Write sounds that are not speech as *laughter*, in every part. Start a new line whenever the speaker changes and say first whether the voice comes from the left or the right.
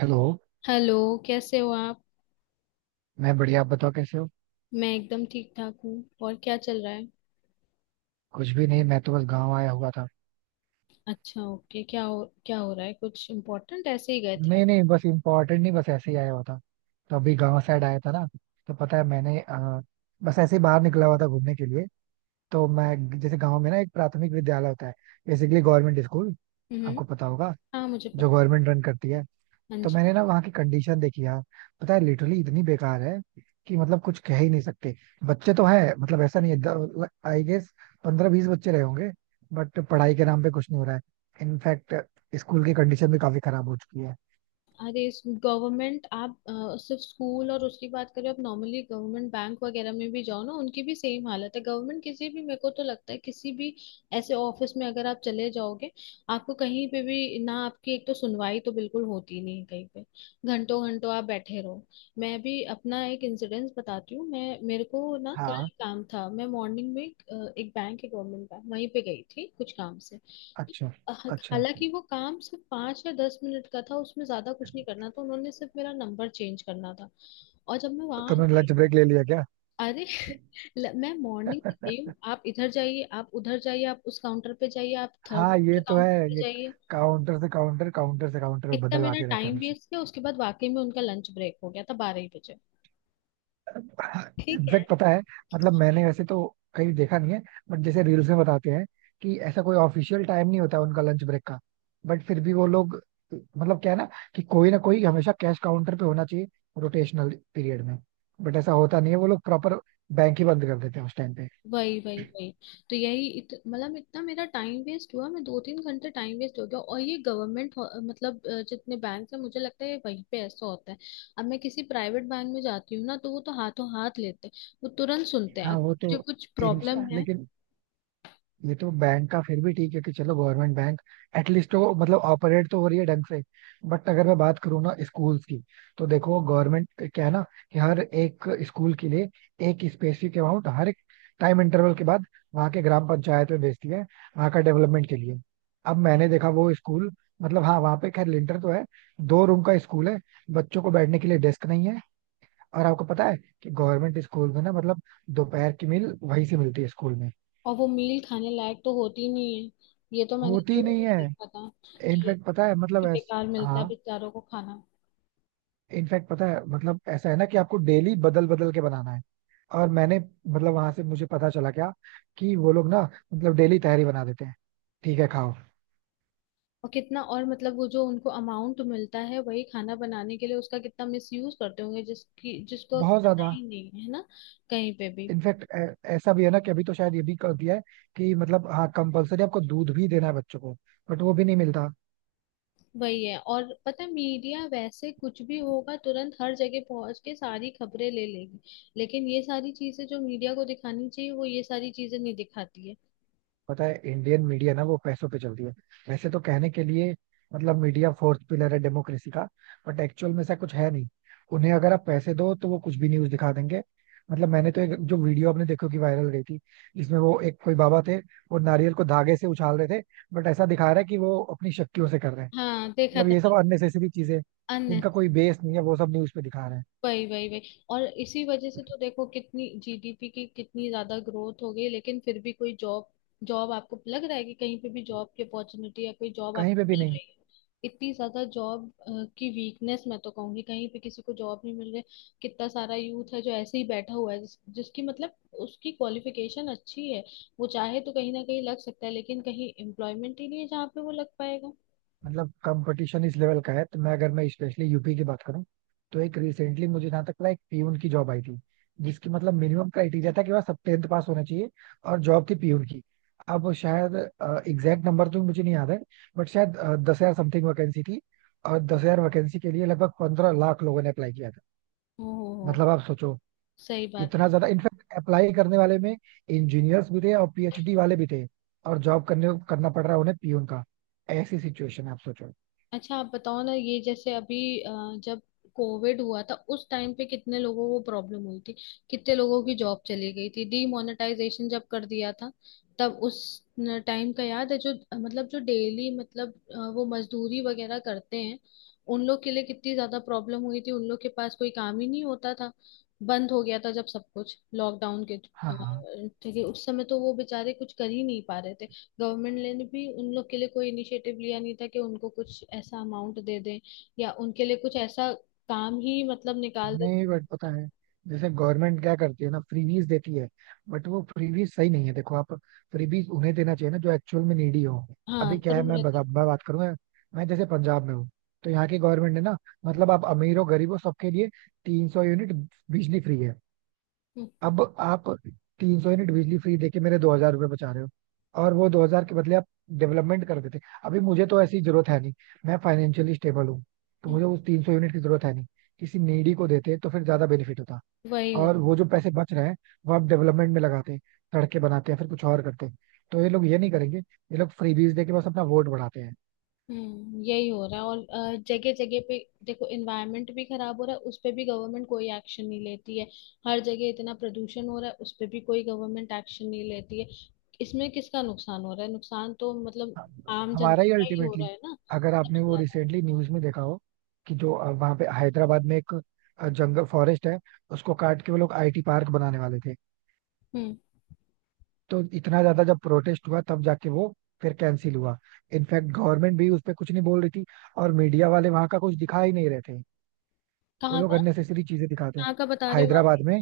right: Hello.
left: Hello. कैसे हो आप?
right: मैं बढ़िया, आप बताओ कैसे हो।
left: मैं एकदम ठीक ठाक हूँ। और क्या चल रहा है?
right: कुछ भी नहीं, मैं तो बस गांव आया हुआ था।
left: अच्छा, ओके, क्या हो, क्या हो रहा है, कुछ इम्पोर्टेंट ऐसे ही गए थे आप?
right: नहीं नहीं, बस इम्पोर्टेंट नहीं, बस ऐसे ही आया हुआ था। तो अभी गांव साइड आया था ना, तो पता है मैंने बस ऐसे ही बाहर निकला हुआ था घूमने के लिए। तो मैं जैसे गांव में ना एक प्राथमिक विद्यालय होता है, बेसिकली गवर्नमेंट स्कूल,
left: हम्म।
right: आपको पता होगा,
left: हाँ, मुझे
right: जो
left: पता।
right: गवर्नमेंट रन करती है।
left: हाँ
right: तो
left: जी।
right: मैंने ना वहाँ की कंडीशन देखी यार, पता है लिटरली इतनी बेकार है कि मतलब कुछ कह ही नहीं सकते। बच्चे तो है, मतलब ऐसा नहीं है, आई गेस 15-20 बच्चे रहे होंगे। बट पढ़ाई के नाम पे कुछ नहीं हो रहा है। इनफैक्ट स्कूल की कंडीशन भी काफी खराब हो चुकी है।
left: अरे, गवर्नमेंट आप सिर्फ स्कूल और उसकी बात करें, आप नॉर्मली गवर्नमेंट बैंक वगैरह में भी जाओ ना, उनकी भी सेम हालत है। गवर्नमेंट किसी भी, मेरे को तो लगता है किसी भी ऐसे ऑफिस में अगर आप चले जाओगे, आपको कहीं पे भी ना, आपकी एक तो सुनवाई तो बिल्कुल होती नहीं है कहीं पे। घंटों घंटों आप बैठे रहो। मैं भी अपना एक इंसिडेंस बताती हूँ। मैं, मेरे को ना कल
right: हाँ।
left: काम था, मैं मॉर्निंग में एक बैंक है गवर्नमेंट बैंक, वहीं पे गई थी कुछ काम से।
right: अच्छा। अच्छा,
left: हालांकि वो काम सिर्फ पाँच या दस मिनट का था, उसमें ज्यादा कुछ नहीं करना था, उन्होंने सिर्फ मेरा नंबर चेंज करना था। और जब मैं वहां
right: तुमने
left: गई,
right: लंच ब्रेक ले लिया क्या?
left: अरे *laughs* मैं मॉर्निंग में गई हूँ,
right: *laughs*
left: आप इधर जाइए, आप उधर जाइए, आप उस काउंटर पे जाइए, आप थर्ड
right: हाँ,
left: नंबर
right: ये तो है।
left: काउंटर पे
right: ये
left: जाइए।
right: काउंटर से काउंटर, काउंटर से काउंटर
left: इतना मेरा
right: बदलवाते रहते हैं
left: टाइम
right: हमेशा।
left: वेस्ट किया, उसके बाद वाकई में उनका लंच ब्रेक हो गया था बारह ही बजे। ठीक है।
right: इनफैक्ट पता है, मतलब मैंने वैसे तो कहीं देखा नहीं है, बट जैसे रील्स में बताते हैं कि ऐसा कोई ऑफिशियल टाइम नहीं होता उनका लंच ब्रेक का। बट फिर भी वो लोग, मतलब क्या है ना कि कोई ना कोई हमेशा कैश काउंटर पे होना चाहिए रोटेशनल पीरियड में। बट ऐसा होता नहीं है, वो लोग प्रॉपर बैंक ही बंद कर देते हैं उस टाइम पे।
left: वही वही वही। तो यही मतलब इतना मेरा टाइम वेस्ट हुआ, मैं दो तीन घंटे टाइम वेस्ट हो गया। और ये गवर्नमेंट मतलब जितने बैंक है, मुझे लगता है ये वहीं पे ऐसा होता है। अब मैं किसी प्राइवेट बैंक में जाती हूँ ना, तो वो तो हाथों हाथ लेते हैं। वो तुरंत सुनते हैं
right: हाँ वो तो।
left: जो कुछ
right: इन,
left: प्रॉब्लम है।
right: लेकिन ये तो बैंक का फिर भी ठीक है कि चलो गवर्नमेंट बैंक एटलीस्ट तो मतलब ऑपरेट तो हो रही है ढंग से। बट अगर मैं बात करूँ ना स्कूल्स की, तो देखो गवर्नमेंट क्या है ना कि हर एक स्कूल के लिए एक स्पेसिफिक अमाउंट हर एक टाइम इंटरवल के बाद वहाँ के ग्राम पंचायत में भेजती है, वहाँ का डेवलपमेंट के लिए। अब मैंने देखा वो स्कूल, मतलब हाँ वहाँ पे खैर लिंटर तो है, 2 रूम का स्कूल है, बच्चों को बैठने के लिए डेस्क नहीं है। और आपको पता है कि गवर्नमेंट स्कूल में ना मतलब दोपहर की मील वहीं से मिलती है स्कूल में।
left: और वो मील खाने लायक तो होती नहीं है। ये तो मैंने
right: होती ही
left: न्यूज
right: नहीं
left: में
right: है।
left: देखा था कि
right: इनफैक्ट पता है, मतलब
left: कि बेकार मिलता है
right: हाँ,
left: बेचारों को खाना।
right: इनफैक्ट पता है मतलब ऐसा है ना कि आपको डेली बदल बदल के बनाना है। और मैंने मतलब वहां से मुझे पता चला क्या, कि वो लोग ना मतलब डेली तहरी बना देते हैं, ठीक है खाओ।
left: और कितना, और मतलब वो जो उनको अमाउंट मिलता है वही खाना बनाने के लिए, उसका कितना मिस यूज करते होंगे जिसकी, जिसको
right: बहुत
left: पता
right: ज्यादा।
left: ही नहीं है ना कहीं पे भी।
right: इनफैक्ट ऐसा भी है ना कि अभी तो शायद ये भी कर दिया है कि मतलब हाँ कंपलसरी आपको दूध भी देना है बच्चों को, बट वो भी नहीं मिलता।
left: वही है। और पता है, मीडिया वैसे कुछ भी होगा तुरंत हर जगह पहुंच के सारी खबरें ले लेगी, लेकिन ये सारी चीजें जो मीडिया को दिखानी चाहिए, वो ये सारी चीजें नहीं दिखाती है।
right: पता है इंडियन मीडिया ना वो पैसों पे चलती है। वैसे तो कहने के लिए मतलब मीडिया फोर्थ पिलर है डेमोक्रेसी का, बट एक्चुअल में ऐसा कुछ है नहीं। उन्हें अगर आप पैसे दो तो वो कुछ भी न्यूज दिखा देंगे। मतलब मैंने तो एक जो वीडियो आपने देखो कि वायरल गई थी, जिसमें वो एक कोई बाबा थे, वो नारियल को धागे से उछाल रहे थे, बट ऐसा दिखा रहा है कि वो अपनी शक्तियों से कर रहे हैं।
left: हाँ, देखा
right: मतलब
left: था।
right: ये सब अननेसेसरी चीजें,
left: मैंने
right: इनका कोई बेस नहीं है, वो सब न्यूज पे दिखा रहे हैं।
left: वही वही वही। और इसी वजह से तो देखो, कितनी जीडीपी की कितनी ज्यादा ग्रोथ हो गई, लेकिन फिर भी कोई जॉब, जॉब आपको लग रहा है कि कहीं पे भी जॉब की अपॉर्चुनिटी या कोई जॉब
right: कहीं पे
left: आपको
right: भी
left: मिल
right: नहीं।
left: रही है? इतनी ज्यादा जॉब की वीकनेस, मैं तो कहूंगी कहीं पे किसी को जॉब नहीं मिल रही। कितना सारा यूथ है जो ऐसे ही बैठा हुआ है, जिसकी मतलब उसकी क्वालिफिकेशन अच्छी है, वो चाहे तो कहीं ना कहीं लग सकता है, लेकिन कहीं एम्प्लॉयमेंट ही नहीं है जहाँ पे वो लग पाएगा।
right: मतलब कंपटीशन इस लेवल का है तो मैं अगर मैं स्पेशली यूपी की बात करूं, तो एक रिसेंटली मुझे जहां तक पता है, एक पीयून की जॉब आई थी जिसकी मतलब मिनिमम क्राइटेरिया था कि वह सब टेंथ पास होना चाहिए, और जॉब थी पीयून की। अब शायद एग्जैक्ट नंबर तो मुझे नहीं याद है, बट शायद 10,000 समथिंग वैकेंसी थी, और 10,000 वैकेंसी के लिए लगभग 15 लाख लोगों ने अप्लाई किया था।
left: हो हो।
right: मतलब आप सोचो,
left: सही बात है।
right: इतना ज्यादा। इनफैक्ट अप्लाई करने वाले में इंजीनियर्स भी थे और पीएचडी वाले भी थे, और जॉब करने करना पड़ रहा है उन्हें पीयून का। ऐसी सिचुएशन है, आप सोचो।
left: अच्छा, आप बताओ ना, ये जैसे अभी जब कोविड हुआ था, उस टाइम पे कितने लोगों को प्रॉब्लम हुई थी, कितने लोगों की जॉब चली गई थी। डीमोनेटाइजेशन जब कर दिया था, तब उस टाइम का याद है? जो मतलब जो डेली मतलब वो मजदूरी वगैरह करते हैं, उन लोग के लिए कितनी ज्यादा प्रॉब्लम हुई थी। उन लोग के पास कोई काम ही नहीं होता था, बंद हो गया था जब सब कुछ लॉकडाउन के
right: हाँ।
left: ठीक है, उस समय तो वो बेचारे कुछ कर ही नहीं पा रहे थे। गवर्नमेंट ने भी उन लोग के लिए कोई इनिशिएटिव लिया नहीं था कि उनको कुछ ऐसा अमाउंट दे दें, या उनके लिए कुछ ऐसा काम ही मतलब निकाल दे।
right: नहीं बट पता है, जैसे गवर्नमेंट क्या करती है ना, फ्रीबीज देती है, बट वो फ्रीबीज सही नहीं है। देखो आप, फ्रीबीज उन्हें देना चाहिए ना जो एक्चुअल में नीडी हो।
left: हाँ,
right: अभी क्या है,
left: जरूर
right: मैं
left: रहता है।
right: बता मैं बात करूँ, मैं जैसे पंजाब में हूँ, तो यहाँ की गवर्नमेंट ने ना, मतलब आप अमीर हो, गरीब हो, सबके लिए 300 यूनिट बिजली फ्री है।
left: हम्म।
right: अब आप 300 यूनिट बिजली फ्री देके मेरे 2,000 रुपये बचा रहे हो, और वो 2,000 के बदले आप डेवलपमेंट कर देते। अभी मुझे तो ऐसी जरूरत है नहीं, मैं फाइनेंशियली स्टेबल हूँ, तो
left: हम्म।
right: मुझे उस 300 यूनिट की जरूरत है नहीं। किसी नीडी को देते तो फिर ज्यादा बेनिफिट होता।
left: वही हो।
right: और वो जो पैसे बच रहे हैं, वो आप डेवलपमेंट में लगाते, सड़कें बनाते, हैं फिर कुछ और करते। तो ये लोग ये नहीं करेंगे, ये लोग फ्रीबीज देके बस अपना वोट बढ़ाते हैं।
left: हम्म, यही हो रहा है और जगह जगह पे। देखो, एनवायरनमेंट भी खराब हो रहा है, उस पे भी गवर्नमेंट कोई एक्शन नहीं लेती है। हर जगह इतना प्रदूषण हो रहा है, उस पे भी कोई गवर्नमेंट एक्शन नहीं लेती है। इसमें किसका नुकसान हो रहा है? नुकसान तो मतलब
right: हाँ,
left: आम
right: हमारा
left: जनता
right: ही
left: का ही हो रहा
right: अल्टीमेटली।
left: है ना
right: अगर आपने
left: सबसे
right: वो
left: ज्यादा।
right: रिसेंटली न्यूज में देखा हो कि जो वहाँ पे हैदराबाद में एक जंगल फॉरेस्ट है, उसको काट के वो लोग आईटी पार्क बनाने वाले थे।
left: हम्म।
right: तो इतना ज्यादा जब प्रोटेस्ट हुआ तब जाके वो फिर कैंसिल हुआ। इनफैक्ट गवर्नमेंट भी उस पर कुछ नहीं बोल रही थी, और मीडिया वाले वहां का कुछ दिखा ही नहीं रहे थे। वो
left: कहाँ
right: लोग
left: का?
right: अननेसेसरी चीजें दिखाते हैं।
left: कहाँ का बता रहे हो आप?
right: हैदराबाद में।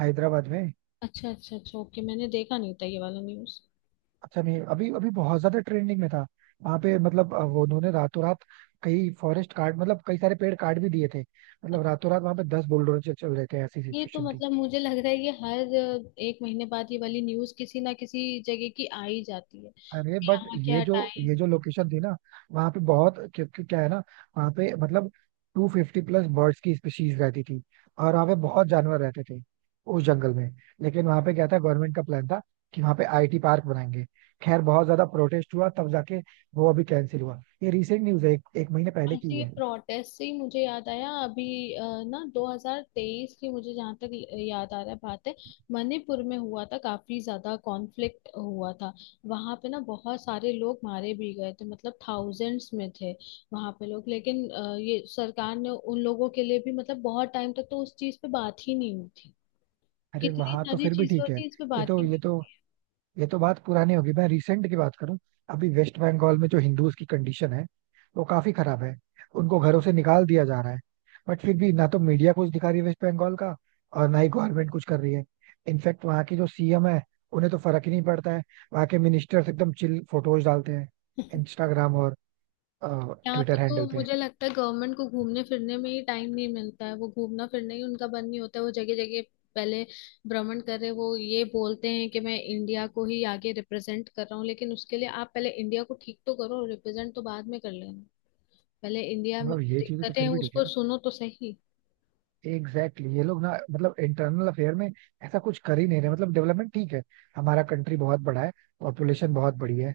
right: हैदराबाद में।
left: अच्छा अच्छा अच्छा, ओके, मैंने देखा नहीं था ये वाला न्यूज।
right: अच्छा नहीं, अभी अभी बहुत ज्यादा ट्रेंडिंग में था। वहां पे मतलब वो उन्होंने रातों रात कई फॉरेस्ट काट, मतलब कई सारे पेड़ काट भी दिए थे, मतलब रातों रात वहां पे 10 बुलडोजर चल रहे थे, ऐसी
left: ये तो
right: सिचुएशन।
left: मतलब मुझे लग रहा है, ये हर एक महीने बाद ये वाली न्यूज किसी ना किसी जगह की आ ही जाती है
right: अरे
left: कि
right: बट
left: यहाँ क्या
right: ये जो
left: हटाएं।
right: ये जो लोकेशन थी ना, वहां पे बहुत, क्योंकि क्या है ना, वहां पे मतलब 250+ बर्ड्स की स्पीशीज रहती थी, और वहां पे बहुत जानवर रहते थे उस जंगल में। लेकिन वहां पे क्या था, गवर्नमेंट का प्लान था कि वहां पे आईटी पार्क बनाएंगे। खैर बहुत ज्यादा प्रोटेस्ट हुआ तब जाके वो अभी कैंसिल हुआ। ये रिसेंट न्यूज है, एक महीने पहले
left: हाँ
right: की
left: जी,
right: है।
left: प्रोटेस्ट से ही मुझे याद आया अभी, अ, ना 2023 की मुझे जहाँ तक याद आ रहा है बात है, मणिपुर में हुआ था काफी ज्यादा कॉन्फ्लिक्ट हुआ था। वहां पे ना बहुत सारे लोग मारे भी गए थे, मतलब थाउजेंड्स में थे वहां पे लोग। लेकिन ये सरकार ने उन लोगों के लिए भी मतलब बहुत टाइम तक तो उस चीज पे बात ही नहीं हुई थी।
right: अरे
left: कितनी
right: वहां तो
left: सारी
right: फिर भी
left: चीजें
right: ठीक
left: होती
right: है।
left: है, इस पे
right: ये
left: बात
right: तो
left: ही नहीं।
right: ये तो ये तो बात पुरानी होगी, मैं रिसेंट की बात करूं। अभी वेस्ट बंगाल में जो हिंदूज की कंडीशन है वो काफी खराब है, उनको घरों से निकाल दिया जा रहा है। बट फिर भी ना तो मीडिया कुछ दिखा रही है वेस्ट बंगाल का, और ना ही गवर्नमेंट कुछ कर रही है। इनफैक्ट वहाँ की जो सीएम है, उन्हें तो फर्क ही नहीं पड़ता है। वहाँ के मिनिस्टर्स एकदम चिल फोटोज डालते हैं इंस्टाग्राम और
left: यहाँ पे
right: ट्विटर
left: तो
right: हैंडल पे।
left: मुझे लगता है गवर्नमेंट को घूमने फिरने में ही टाइम नहीं मिलता है, वो घूमना फिरना ही उनका बंद नहीं होता है। वो जगह जगह पहले भ्रमण कर रहे, वो ये बोलते हैं कि मैं इंडिया को ही आगे रिप्रेजेंट कर रहा हूँ, लेकिन उसके लिए आप पहले इंडिया को ठीक तो करो, रिप्रेजेंट तो बाद में कर लेना। पहले इंडिया में
right: मतलब
left: जो
right: ये चीजें तो
left: दिक्कतें हैं
right: फिर भी ठीक
left: उसको
right: है।
left: सुनो तो सही।
right: Exactly exactly। ये लोग ना मतलब इंटरनल अफेयर में ऐसा कुछ कर ही नहीं रहे। मतलब डेवलपमेंट ठीक है, हमारा कंट्री बहुत बड़ा है, पॉपुलेशन बहुत बड़ी है,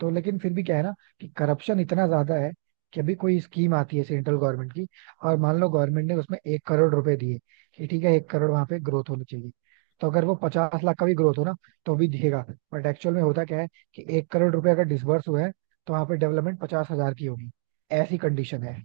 right: तो लेकिन फिर भी क्या है ना कि करप्शन इतना ज्यादा है कि अभी कोई स्कीम आती है सेंट्रल गवर्नमेंट की, और मान लो गवर्नमेंट ने उसमें 1 करोड़ रुपए दिए कि ठीक है, 1 करोड़ वहां पे ग्रोथ होनी चाहिए। तो अगर वो 50 लाख का भी ग्रोथ हो ना, तो भी दिखेगा। बट एक्चुअल में होता क्या है, कि 1 करोड़ रुपए अगर डिसबर्स हुए हैं, तो वहां पे डेवलपमेंट 50,000 की होगी। ऐसी कंडीशन है।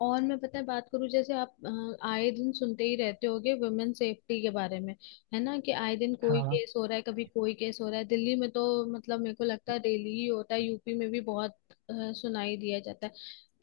left: और मैं पता है बात करूं, जैसे आप आए दिन सुनते ही रहते होगे वुमेन सेफ्टी के बारे में, है ना? कि आए दिन कोई
right: हाँ।
left: केस हो रहा है, कभी कोई केस हो रहा है दिल्ली में तो, मतलब मेरे को लगता है डेली ही होता है। यूपी में भी बहुत सुनाई दिया जाता है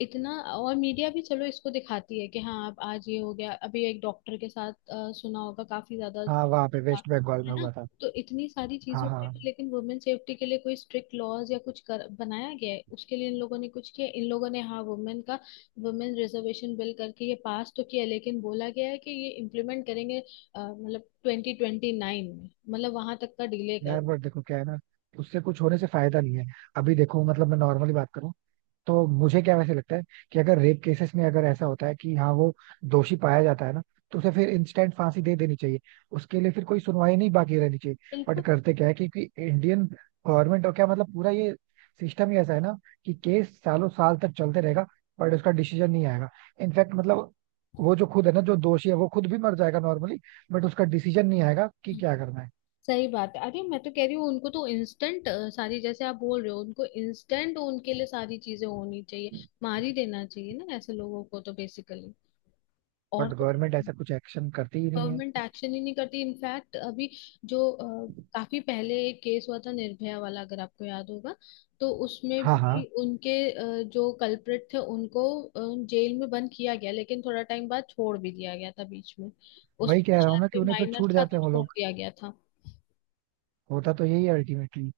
left: इतना। और मीडिया भी चलो इसको दिखाती है कि हाँ, अब आज ये हो गया, अभी एक डॉक्टर के साथ सुना होगा काफी ज्यादा
right: हाँ वहां पे
left: था,
right: वेस्ट बंगाल
left: है
right: में
left: ना?
right: हुआ था।
left: तो इतनी सारी चीजें
right: हाँ
left: होती
right: हाँ।
left: है, लेकिन वुमेन सेफ्टी के लिए कोई स्ट्रिक्ट लॉज या कुछ बनाया गया है उसके लिए? इन लोगों ने कुछ किया? इन लोगों ने हाँ वुमेन का, वुमेन रिजर्वेशन बिल करके ये पास तो किया, लेकिन बोला गया है कि ये इम्प्लीमेंट करेंगे मतलब 2029 में, मतलब वहां तक का डिले
right: यार
left: कर।
right: बट देखो क्या है ना, उससे कुछ होने से फायदा नहीं है। अभी देखो मतलब मैं नॉर्मली बात करूं तो मुझे क्या वैसे लगता है कि अगर रेप केसेस में अगर ऐसा होता है कि हाँ वो दोषी पाया जाता है ना, तो उसे फिर इंस्टेंट फांसी दे देनी चाहिए, उसके लिए फिर कोई सुनवाई नहीं बाकी रहनी चाहिए। बट
left: बिल्कुल।
right: करते क्या है कि इंडियन गवर्नमेंट और क्या मतलब पूरा ये सिस्टम ही ऐसा है ना कि केस सालों साल तक चलते रहेगा, बट उसका डिसीजन नहीं आएगा। इनफैक्ट मतलब वो जो खुद है ना जो दोषी है, वो खुद भी मर जाएगा नॉर्मली, बट उसका डिसीजन नहीं आएगा कि क्या करना है।
left: सही बात है। अरे मैं तो कह रही हूँ उनको तो इंस्टेंट सारी, जैसे आप बोल रहे हो उनको इंस्टेंट, उनके लिए सारी चीजें होनी चाहिए। मार ही देना चाहिए ना ऐसे लोगों को तो बेसिकली। और
right: बट
left: तो,
right: गवर्नमेंट ऐसा कुछ एक्शन करती ही नहीं है।
left: गवर्नमेंट एक्शन ही नहीं करती। इनफैक्ट अभी जो काफी पहले एक केस हुआ था निर्भया वाला, अगर आपको याद होगा, तो उसमें
right: हाँ
left: भी
right: हाँ,
left: उनके जो कल्प्रिट थे उनको जेल में बंद किया गया, लेकिन थोड़ा टाइम बाद छोड़ भी दिया गया था बीच में। उस,
right: वही कह रहा हूँ
left: शायद
right: ना कि
left: कोई
right: उन्हें फिर
left: माइनर
right: छूट
left: था तो
right: जाते हैं वो
left: छोड़
right: लोग।
left: दिया गया था।
right: होता तो यही है अल्टीमेटली।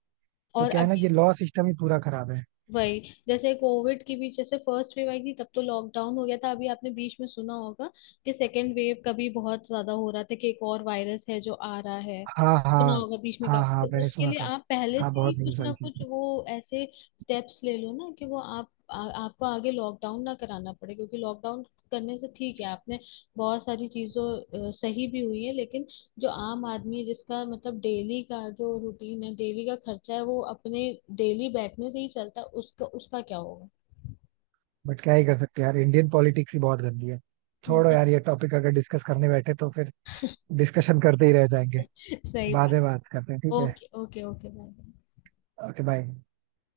right: तो
left: और
right: क्या है ना, ये
left: अभी
right: लॉ सिस्टम ही पूरा खराब है।
left: वही, जैसे कोविड की भी जैसे फर्स्ट वेव आई थी तब तो लॉकडाउन हो गया था, अभी आपने बीच में सुना होगा कि सेकेंड वेव का भी बहुत ज्यादा हो रहा था, कि एक और वायरस है जो आ रहा है।
right: हाँ।
left: सुना
right: हाँ
left: होगा बीच में
right: हाँ हाँ
left: काफी। तो
right: मैंने
left: उसके
right: सुना
left: लिए
right: था,
left: आप पहले
right: हाँ
left: से ही
right: बहुत
left: कुछ
right: न्यूज
left: ना
right: आई थी।
left: कुछ वो ऐसे स्टेप्स ले लो ना, कि वो आप आपको आगे लॉकडाउन ना कराना पड़े। क्योंकि लॉकडाउन करने से ठीक है, आपने बहुत सारी चीजों सही भी हुई है, लेकिन जो आम आदमी है, जिसका मतलब डेली का जो रूटीन है, डेली का खर्चा है, वो अपने डेली बैठने से ही चलता है, उसका, उसका क्या होगा?
right: बट क्या ही कर सकते हैं यार, इंडियन पॉलिटिक्स ही बहुत गंदी है। छोड़ो
left: बहुत
right: यार ये टॉपिक, अगर डिस्कस करने बैठे तो फिर डिस्कशन करते ही रह जाएंगे।
left: सही
right: बाद
left: बात।
right: में बात करते हैं, ठीक है?
left: Okay okay okay, bye bye.
right: Okay bye.